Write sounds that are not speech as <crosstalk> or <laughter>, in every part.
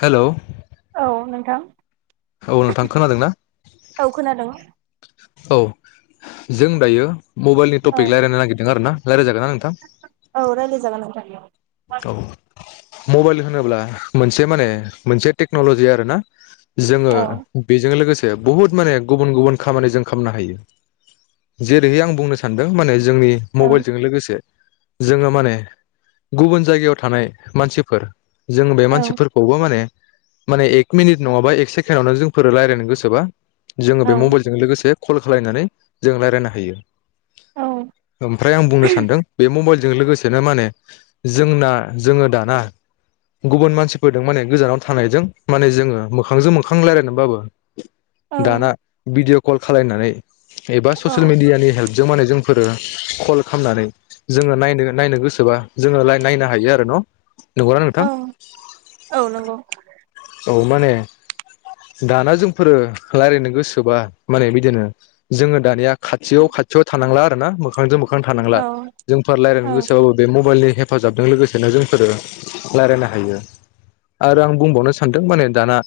हेल' औ नोंथां औ नोंथां खोनादों ना औ खोनादों औ जों दायो मबाइलनि औ टपिक रायज्लायनो नागिरदों आरो ना <unintelligible> औ रायज्लाय जागोन नोंथां। औ मबाइल होनोब्ला मोनसे माने मोनसे टेक्नलजि आरोना जोङो औ बेजों लोगोसे बहुद माने गुबन गुबन खामनो हायो जेरैह आ बुंनो सानदों माने जोंनि औ मबाइलजों लोगोसे जोङो माने गुबुन जायगायाव थानाय मानसिफोर जों बे औ मानसिफोरखौबो माने माने एक मिनिट नङाबा एक सेकेणडावनो जोंफोरो रायज्लायनो गोसोबा जोङो औ बे मबाइलजों लोगोसे कल खालायनानै जों रायजलायनो हायो । ओमफ्राय आं बुंनो सानदों बे मबाइल जों लोगोसेनो माने जोंना जोङो दाना गुबुन मानसिफोरजों माने गोजानाव थानायजों माने जोङो मोखांजों मोखां रायलायनानैबाबो औ दाना बिडिअ कल खालायनानै एबा ससियेल मिदिया नि हेल्प जों माने जोंफोरो कल खालामनानै जोङो नायनो नायनो गोसोबा जोङो लाय नायनो हायो आरो न'? नंगौ ना औ नोंथां? औ नंगौ औ माने दाना जोंफोरो रायज्लायनो गोसोबा माने बिदिनो जोङो दानिया खाथियाव-खाथियाव थानांला आर ना मोखांजों मो खां औ थानांला जोंफोर औ रायल्लायनो गोसोबाबो बे मबाइलनि हेफाजाबजों लोगोसेनो जोंफोरो रायज्लायनो हायो आरो आं बुंबावनो सानदों माने दाना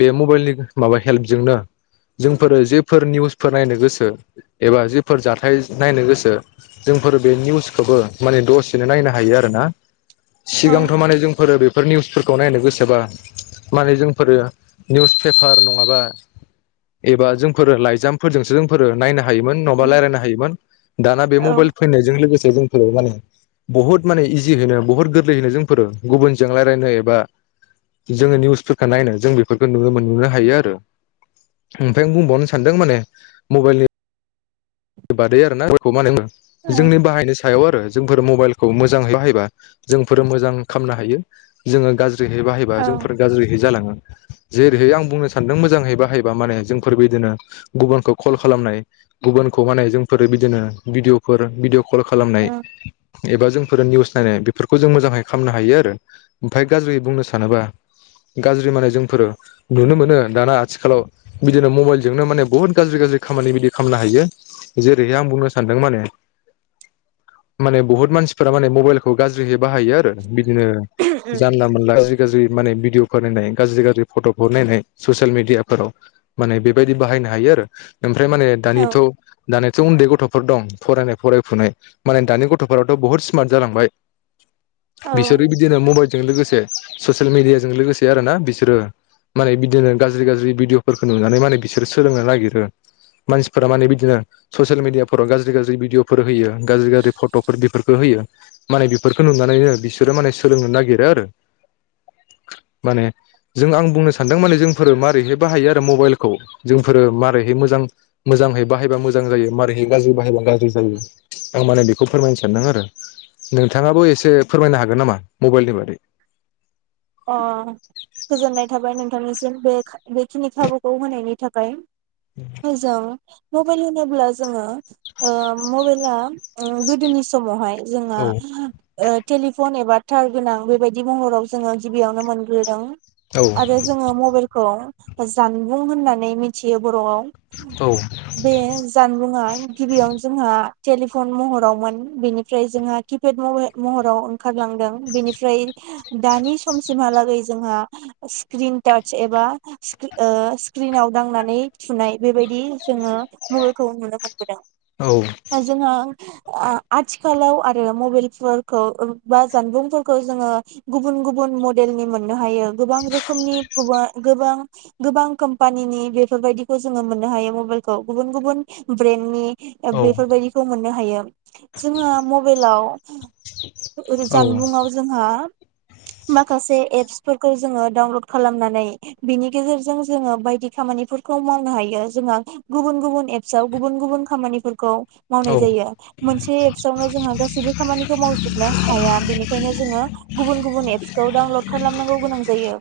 बे मबाइलनि माबा हेल्पजोंनो जोंफोरो जेफोर निउसफोर नायनो गोसो एबा जेफोर जाथाय नायनो गोसो जोंफोरो बे निउसखौबो माने दसेनो नायनो हायो आरोना । औ सिगांथ माने जों फोरो बे फोर निउसफोरखौ नायनो गोसोबा माने जोंफोरो निउस पेपार नङाबा एबा जोंफोरो लाइजामफोरजोंसो जोंफोरो नायनो हा योमोन औ नडाबा रायलायनो हायोमोन दाना बे औ मबाइल फैनायजों लोगो से जोंफोरो माने बहुत माने इजिनो बुहुत गोरलैयैनो जोंफोर गुबुनजों रायजनो एबा जोनि निउस फोरखो नायनो जों बेफोरखौ नु मोननो हायो आरो ओमफ्राय आं बुंबावनो सानदों माने मबाइलनि बे बादै आरो ना <unintelligible> जोंनि बाहायनो सो सायाव आरो जों मबाइलखौ मोजांहझ बाहायोबा जोंफोर मोजां खालामनो हायो जोंनो गाज्रि बेहाय बाहायबा औ जोंफोर गाज्रिहै जालाङो । जेरैहाय आं बुंनो सान्दों मोजांहै बाहायबा माने जोंफोरबो दिनो गुबुनखौ ख'ल खालामनाय गुबुन खौ माने जोंफोर बिदिनो भिडिअ'फोर भिदिअ' क'ल खालामनाय एबा जोंफोर निउस नायनाय बेफोरखौ जों मोजांहै खामनो हायो आरो ओमफ्राय गाज्रि बुंनो सानोबा गाज्रि माने जोंफोर नुनो मोनो दाना आथिखालाव बिदिनो मबाइलजोंनो माने बुहुत गाज्रि गाज्रि खामानि बिदि खामनो हायो । जेरैहाय आं बुंनो सानदों माने माने बुहुत मानसिफोरा माने मबाइलखौ गाज्रिहै बाहायो आरो बिदिनो जानला मोनला <unintelligible> गाज्रि माने भिडिअ फोर नायनाय गाज्रि गाज्रि फट' खौ नायनाय ससियेल मिडिया फोराव माने बेबायदि बाहायनो हायो आरो ओमफ्राय माने दानिथ' दानियाथ' उन्दै गथ'फोर दं फरायनाय फरायफुनाय माने दानि गथ'फोराथ' बुहुत स्मार्ट जालांबाय औ बिसोरो बिदिनो मबाइलजों लोगोसे स ससेल मिडियाजों लोगोसे आरो ना बिसोरो माने बिदिनो गाज्रि गाज्रि भिडिअफोरखो नुनानै माने बिसोरो सोलोंनो नागिरो मानसिफोरा माने बिदिनो। ससेल मिडियाफोराव गाज्रि गाज्रि भिडिअफोर होयो गाज्रि गाज्रि फट'फोर बेफोरखो होयो माने बेफोरखो नुनानैनो बिसोरो माने सोलोंनो नागिरो आरो माने जों आं बुंनो सानदों माने जोंफोर मारैहाय बाहायो आरो मबाइलखौ जोंफोरो मारैहाय मोजां मोजांहै बाहायबा मो जायो मारैहाय गाज्रि बाहायबा गाज्रि जायो आं माने बेखौ फोरमायनो सानदों आरो। नोंथाङाबो एसे फोरमायनो हागोन नामा? मबाइलनि बादै। अ गोजोननाय थाबाय नोंथांनिसिम बे बेखिनि खाबुखौ होनायनि थाखाय। मोजां। मबाइल होनोब्ला जोङो ओ मबाइला गोदोनि समावहाय। जोङो। औ ओ टेलिफ'न एबा थार गोनां बेबायदि महराव जोङो गिबियावनो मोनग्रोदों। औ आरो जोङो मबेलखौ। जानबुं होननानै मिथियो बर'आव। बे जानबुंआ गिबियाव जोंहा टेलिफ'न महरावमोन बेनिफ्राय जोंहा किपेड महराव ओंखारलांदों बेनिफ्राय दानि समसिमहालागै जोंहा स्क्रिन टाच एबा ओ स्क्रिनाव दांनानै थुनाय बेबायदि जोङो मबाइलखौ नुनो मोनबोदों। औ ओ जोंङा आ आथिखालाव आरो मबाइलफोरखौ बा जानबुंफोरखौ जोङो गुबुन गुबन बुन म'डेलनि मोननो हायो। गोबां रोखोमनि गोबां गोबां कम्पानिनि बेफोरबायदिखौ जोङो मोननो हायो मबाइलखौ गुबुन गुबुन ब्रेन्डनि ओ औ बेफोरबायदिखौ मोननो हायो जोंहा मबेलाव औ जानबुङाव जोंहा खासे एप्सफोरखौ जोङो डाउनल'ड खालामनानै बिनि गेजेरजों जोङो बायदि खामानिफोरखौ मावनो हायो जोंहा गुबुन गुबुन एप्सआव गुबुन गुबुन खामानिफोरखौ औ मावनाय जायो मोनसे एप्सआवनो जोंहा गासैबो खामानिखौ मावजोबनो हाया बेनिखायनो जोङो गुबुन गुबुन एप खौ डाउलद खालामनांगौ गोनां जायो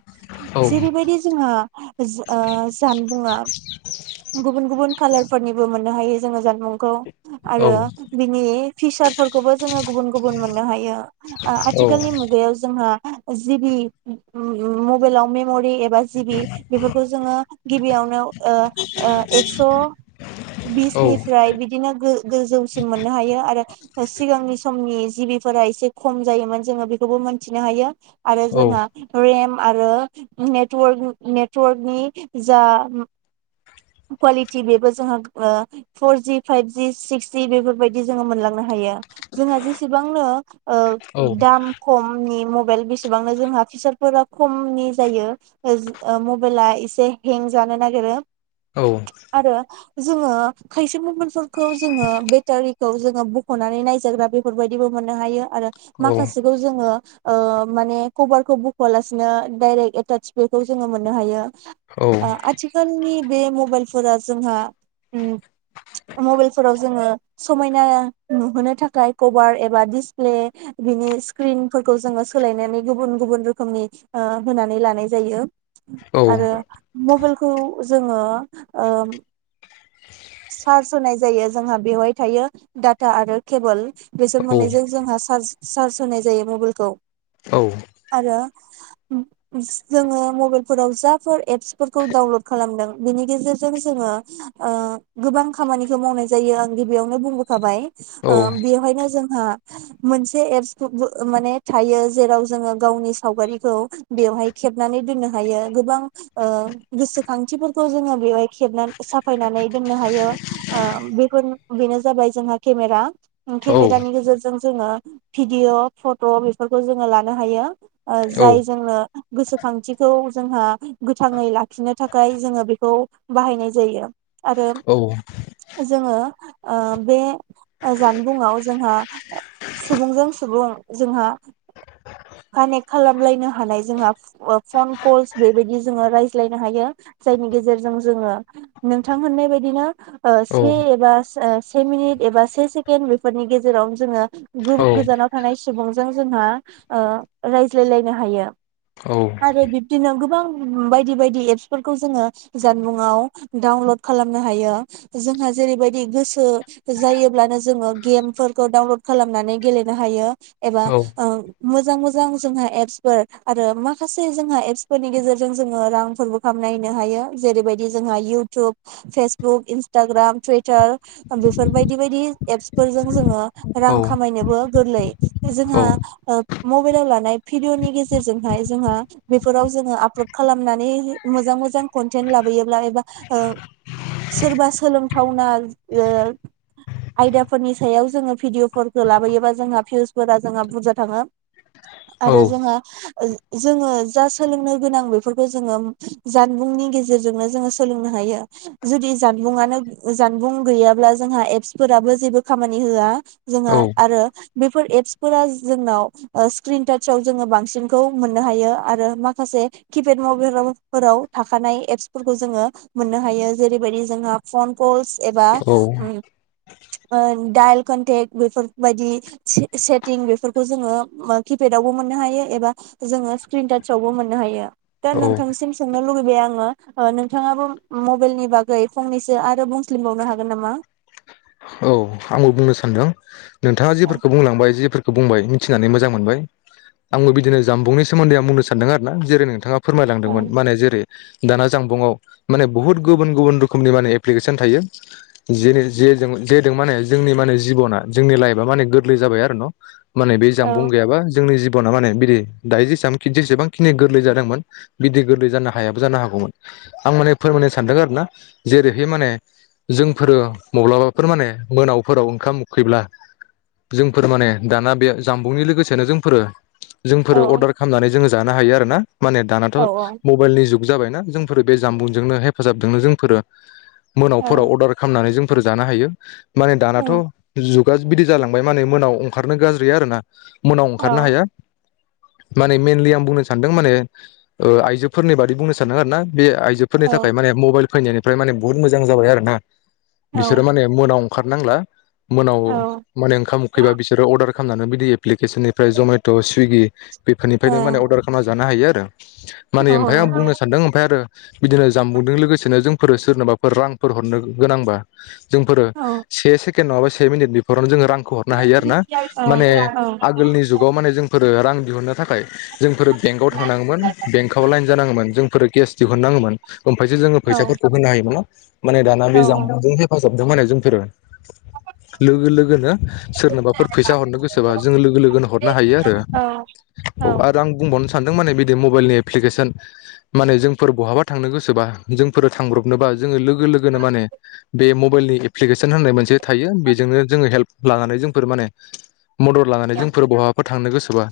जेरैबायदि जोंहा जानबुङा गुबन गुबन गुबुन कालारफोरनिबो मोननो हायो जोङो जानबुंखौ। औ आरो बिनि फिसार फोरखौबो जोङो गुबुन गुबुन मोननो हायो आथिखालनि मुगायाव जोंहा जुदि मबाइलाव मेमरि एबा जिबि बेफोरखौ जोङो गिबियावनो एक्स बिसनिफ्राय बिदिनो गोजौसिम मोननो हायो आरो। सिगांनि समनि जिबिफोरा एसे खम जायोमोन जोङो बेखौबो मोनथिनो हायो। आरो जोंहा रेम। आरो नेटवर्क नेटवर्कनि जा कुवालिटि बेबो जोंहा ओ फरजि फाइभजि सिक्सजि बेफोरबायदि जोङो मोनलांनो हायो। जोंहा जेसेबांनो ओ दाम खमनि मब एल बिसेबांनो जोंहा फिसारफोरा खमनि जायो मबाइला एसे हें जानो नागिरो। आरो जोङो खायसे मबाइल फोर खौ जोङो बेटारि खौ जोङो बख'नानै नायजाग्रा बेफोरबायदिबो मोननो हायो। आरो औ माखासेखौ जोङो ओ माने कभारखौ बखआलासिनो दडाइरेक्ट एटाच बेखौ जोङो मोननो हायो। औ आथिखालनि बे मबाइलफोरा जोंहा ओ मबाइलफोराव जोङो समायना नुहोनो थाखाय कभार एबा दिसप्ले बिनि स्क्रिनफोर खौ जोङो सोलायनानै गुबुन-गुबुन रोखोमनि ओ होनानै लानाय जायो। आरो आंबो मबाइल खौ जोङो ओ सार्च होनाय जायो जोंहा बेवहाय थायो डाटा आरो केबोल। बेसोर मोननैजों जोंहा चार्ज सार्ज होनाय जायो मबाइल खौ। आरो <unintelligible> जोङो मबाइलफोराव जाफोर एप्स फोरखौ डाउनलड खालामदों। बेनि गेजेरजों जोङो ओ गोबां खामानिखौ मावनाय जायो आं गिबियावनो बुंबोखाबाय। ओ बेवहायनो जों हो मोनसे एप्सखौबो माने थायो जेराव जोङो गावनि सावगारिखौ बेवहाय खेबनानै दोननो हायो गोबां ओ गोसोखांथिफोरखौ जोङो बेवहाय खेबनान साफायनानै दोननो हायो ओ बेखौन बेनो जाबाय जोंहा केमेरा। केमेरानि गेजेरजों ज जोङो भिदिअ फट' बेस फोरखौ जोङो लानो हायो। ओ जाय जोंनो गोसोखांथिखौज जोंहा गोथाङै लाखिनोथ थाखाय जोङो बेखौ बाहायनाय जायो। आरो जोङो ओ बे जानबुंआव जोंहा सुबुंजों सुबुं जोंहा कानेक्ट खालामलायनो ह हानाय जोंहा ओ फन कलस बेबायदि जोङो रायज्लायनो हायो जायनि गेजेरजों जोङो नोंथां होननाय बायदिनो ओ से एबास से से मिनिट एबा से सेकेणड बेफोरनि गेजेरावन जोङो गोब गोजानाव थानाय सिद सुबंजों जोंहा ओ रायज्लायलायनो हायो। बुंनो आरो बिबदिनो गोबां बायदि बायदि एपसफोरखौ जोङो जानबुंआव डाउनलड खालामनो हायो जोंहा जेरैबायदि गोसो जायोब्लानो जोङो गेमफोरखौ डाउनलड खालामनानै गेलेनो हायो। औ। मोजां मोजां जोंहा एप्सफोर आरो माखासे जोंहा एप्सफोरनि गेजेरजों जोङो रांफोरबो खामनायनो हायो जेरैबायदि जोंहा इउटुब फेसबुक इन्सटाग्राम टुइटार बेफोरबायदि बायदि एप्सफोरजों जोङो रां खामायनोबो गोरलै जो जोंहा ओब मबाइलाव लानाय भिडिअनि गेजेरजोंहाय जोंहा बेफोराव जोङो आपल'ड खालामनानै मोजां मोजां कन्टेन्ट लाबोयोब्ला एबा ओ सोरबा सोलोंथावना ज ओ आयदाफोरनि सायाव जोङो भिडिअफोरखौ लाबोयोबा जोंहा भियुस फोरा जोंहा बुरजा थाङो। आरो जोहा ओज जोङो जा सोलोंनो गोनां बेफोरखौ जोङो जानबुंनि गेजेरजोंनो जोङो सोलोंनो हायो जुदि जानबुंआनो जानबुं गैयाब्ला जोंहा एप्स फोराबो जेबो खामानि होआ जोंहा आरो बेफोर एप प्स फोर जोंनाव ओ स्क्रिन टाचाव जोङो बांसिनखौ मोननो हायो आरो माखासे किपेड मबाइल फोराव थाखानाय एप्सफोरखौ जोङो मोननो हायो जेरैबायदि जोंहा फन कलस। एबा उम ओ दाइल कोन्टेक बेफोरबायदि से सेटिं बेफोरखौ जोङो किपेडावबो मोननो हायो एबा जोङो स्क्रिन टाचावबो मोननो हायो दा नोंथांनिसिम सोंनो लुुबैबाय आङो ओ नोंथाङाबो मबाइलनि बागै फननिैसो आरो बुंसलिमबावनो हागोन नामा। आंबो बुंनो सानदों। नोंथाङा औ जिफोरखौ बुंलांबाय जेफोरख खौ बुंबाय मिथिनानै मोजां मोनबाय आंबो बिदिनो जाम्बुंनि सोमोन्दै आं बुंनो सानदों आरो ना जेरै नोंथांङा फोरमायलांदोंमोन औ माने जेरै दाना जानबुंङाव माने बुहुत गुबुन गुबुन रोखोमनि माने एप्लिकेसन थायो जेरै जेजों जेदों माने जोंनि माने जिबना जोंनि लाइफआ माने गोरलै जाबाय आरो न' माने बे औ जानबुं गैयाबा जोंनि जि बना‌ माने बिदि दायो जेसेबां जेसेबांखिनि गोरलै जादोंमोन बिदि गोरलै जानो हायाबो जानो हागौमोन आं माने फोरमायनो सानदों आरोना जेरैहाय माने जोंफोर मब्लाबाफोर माने मोनाव फोराव ओंखाम उखैब्ला जोंफोर माने दाना बे जामबुंनि लोगोसेनो जोंफोरो जोंफोरो औ अर्डार खालामनानै जोंङो जानो हायो आरो ना माने दानाथ' औ मबाइल नि जुग जाबायना जोंफोरो बे जामबुंजोंनो हेफाजाबजोंनो जोंफोरो मोनावफोराव औ अर्डार खामनानै जों फोर जानो हायो माने थ' जुग गा बिदि जालांबाय माने मोनाव अंखारनो गाज्रि आरो ना। मोनाव औ ओंखारनो हाया। माने मेनलि आं बुंनो सानदों माने आइजोफोरनि ओ बादै बुंनो सानदों आरो ना। बे आइजोफोरनि औ थाखाय माने मबाइल फैनायनिफ्राय माने बुहुत मोजां जाबाय आरो ना। बिसोरो माने मोनाव अंखार नांला मोनाव माने ओंखाम उखैबा बिसोरो अर्डार खालामनानै बिदि एप्लिकेसननिफ्राय जमेट' सुइगि औ बेफोरनिफ्रायनो माने अर्दार खालामना जानो हायो आ माने ओमफाय आं बुंनो सानदों ओमफ्राय आरो बिदिनो जामबुंजों लोगोसेनो जों फोर सोरनोबाफोर रांफोर हरनो गोनांबा जोंफोर औ से सेके केण्ड नंङाबा से मिनिट बेफोराव जोंङो रांखौ हरनो हायो आरोना माने आगोलनि जुगाव जोंफोर रो रां दिहुननो थाखाय जोंफोर बेंकआव थांनांङोमोन बेंकआव लाइन जानाङोमोन जोंफोर केस दिहुन नाङोमोन । ओमफायसो जोंङो फैसाफोरखौ होनो हायोमोन न? माने दाना बे जामबुंजों हेफाजाब जोबदों होननानै जोंफोरो लोगो लोगोनो सोरनोबाफोर फैसा हरनो गोसोबा जों लोगो लोगोनो हरनो हायो आरो औ आरो आं बुंबावनो सो सानदों माने मबायलनि एफ्लेकेस्न माने जोंफोर बहाबा थांनो गोसोबा जोंफोर थांब्रबनोबा जों लोगो लोगो लोगोनो माने बे म मबाइलनि एप्लिकेसन होननाय मोनसे थायो बेजोंनो जोङो हेल्प लानानै जोंफोर माने मदद लानानै जोंफोर बहाबाफोर थांनो गोसोबा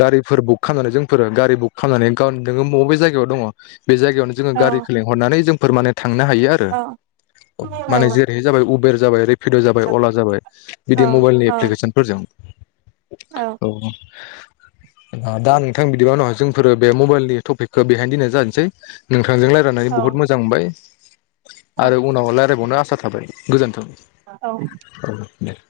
गारिफोर बुक खालामनानै जोंफोरो गारि बुक खालामनानै गाव नोङो मबे जायगायाव दङ। बे जायगायावनो जोङो औ गारिखौ लिंहरनानै जों फोर माने थांनो हायो आरो औ औ माने जेरैहाय जाबाय उबेर। जाबाय रिफिद' जाबाय अला जाबाय औ बिदि मबाइलनि औ एप्लिकेसनफोरजों औ दा नोंथां बिदिबा उनाव जोंफोरो बे मबाइलनि टपिकखौ बेहायनो दोननाय जानोसै नों थांजों रायनानै औ बुहुत मोजां मोनबाय। आरो औ उनाव राय्लायबावनो आसा थाबाय। गोजोन्थोग औ <inaudible>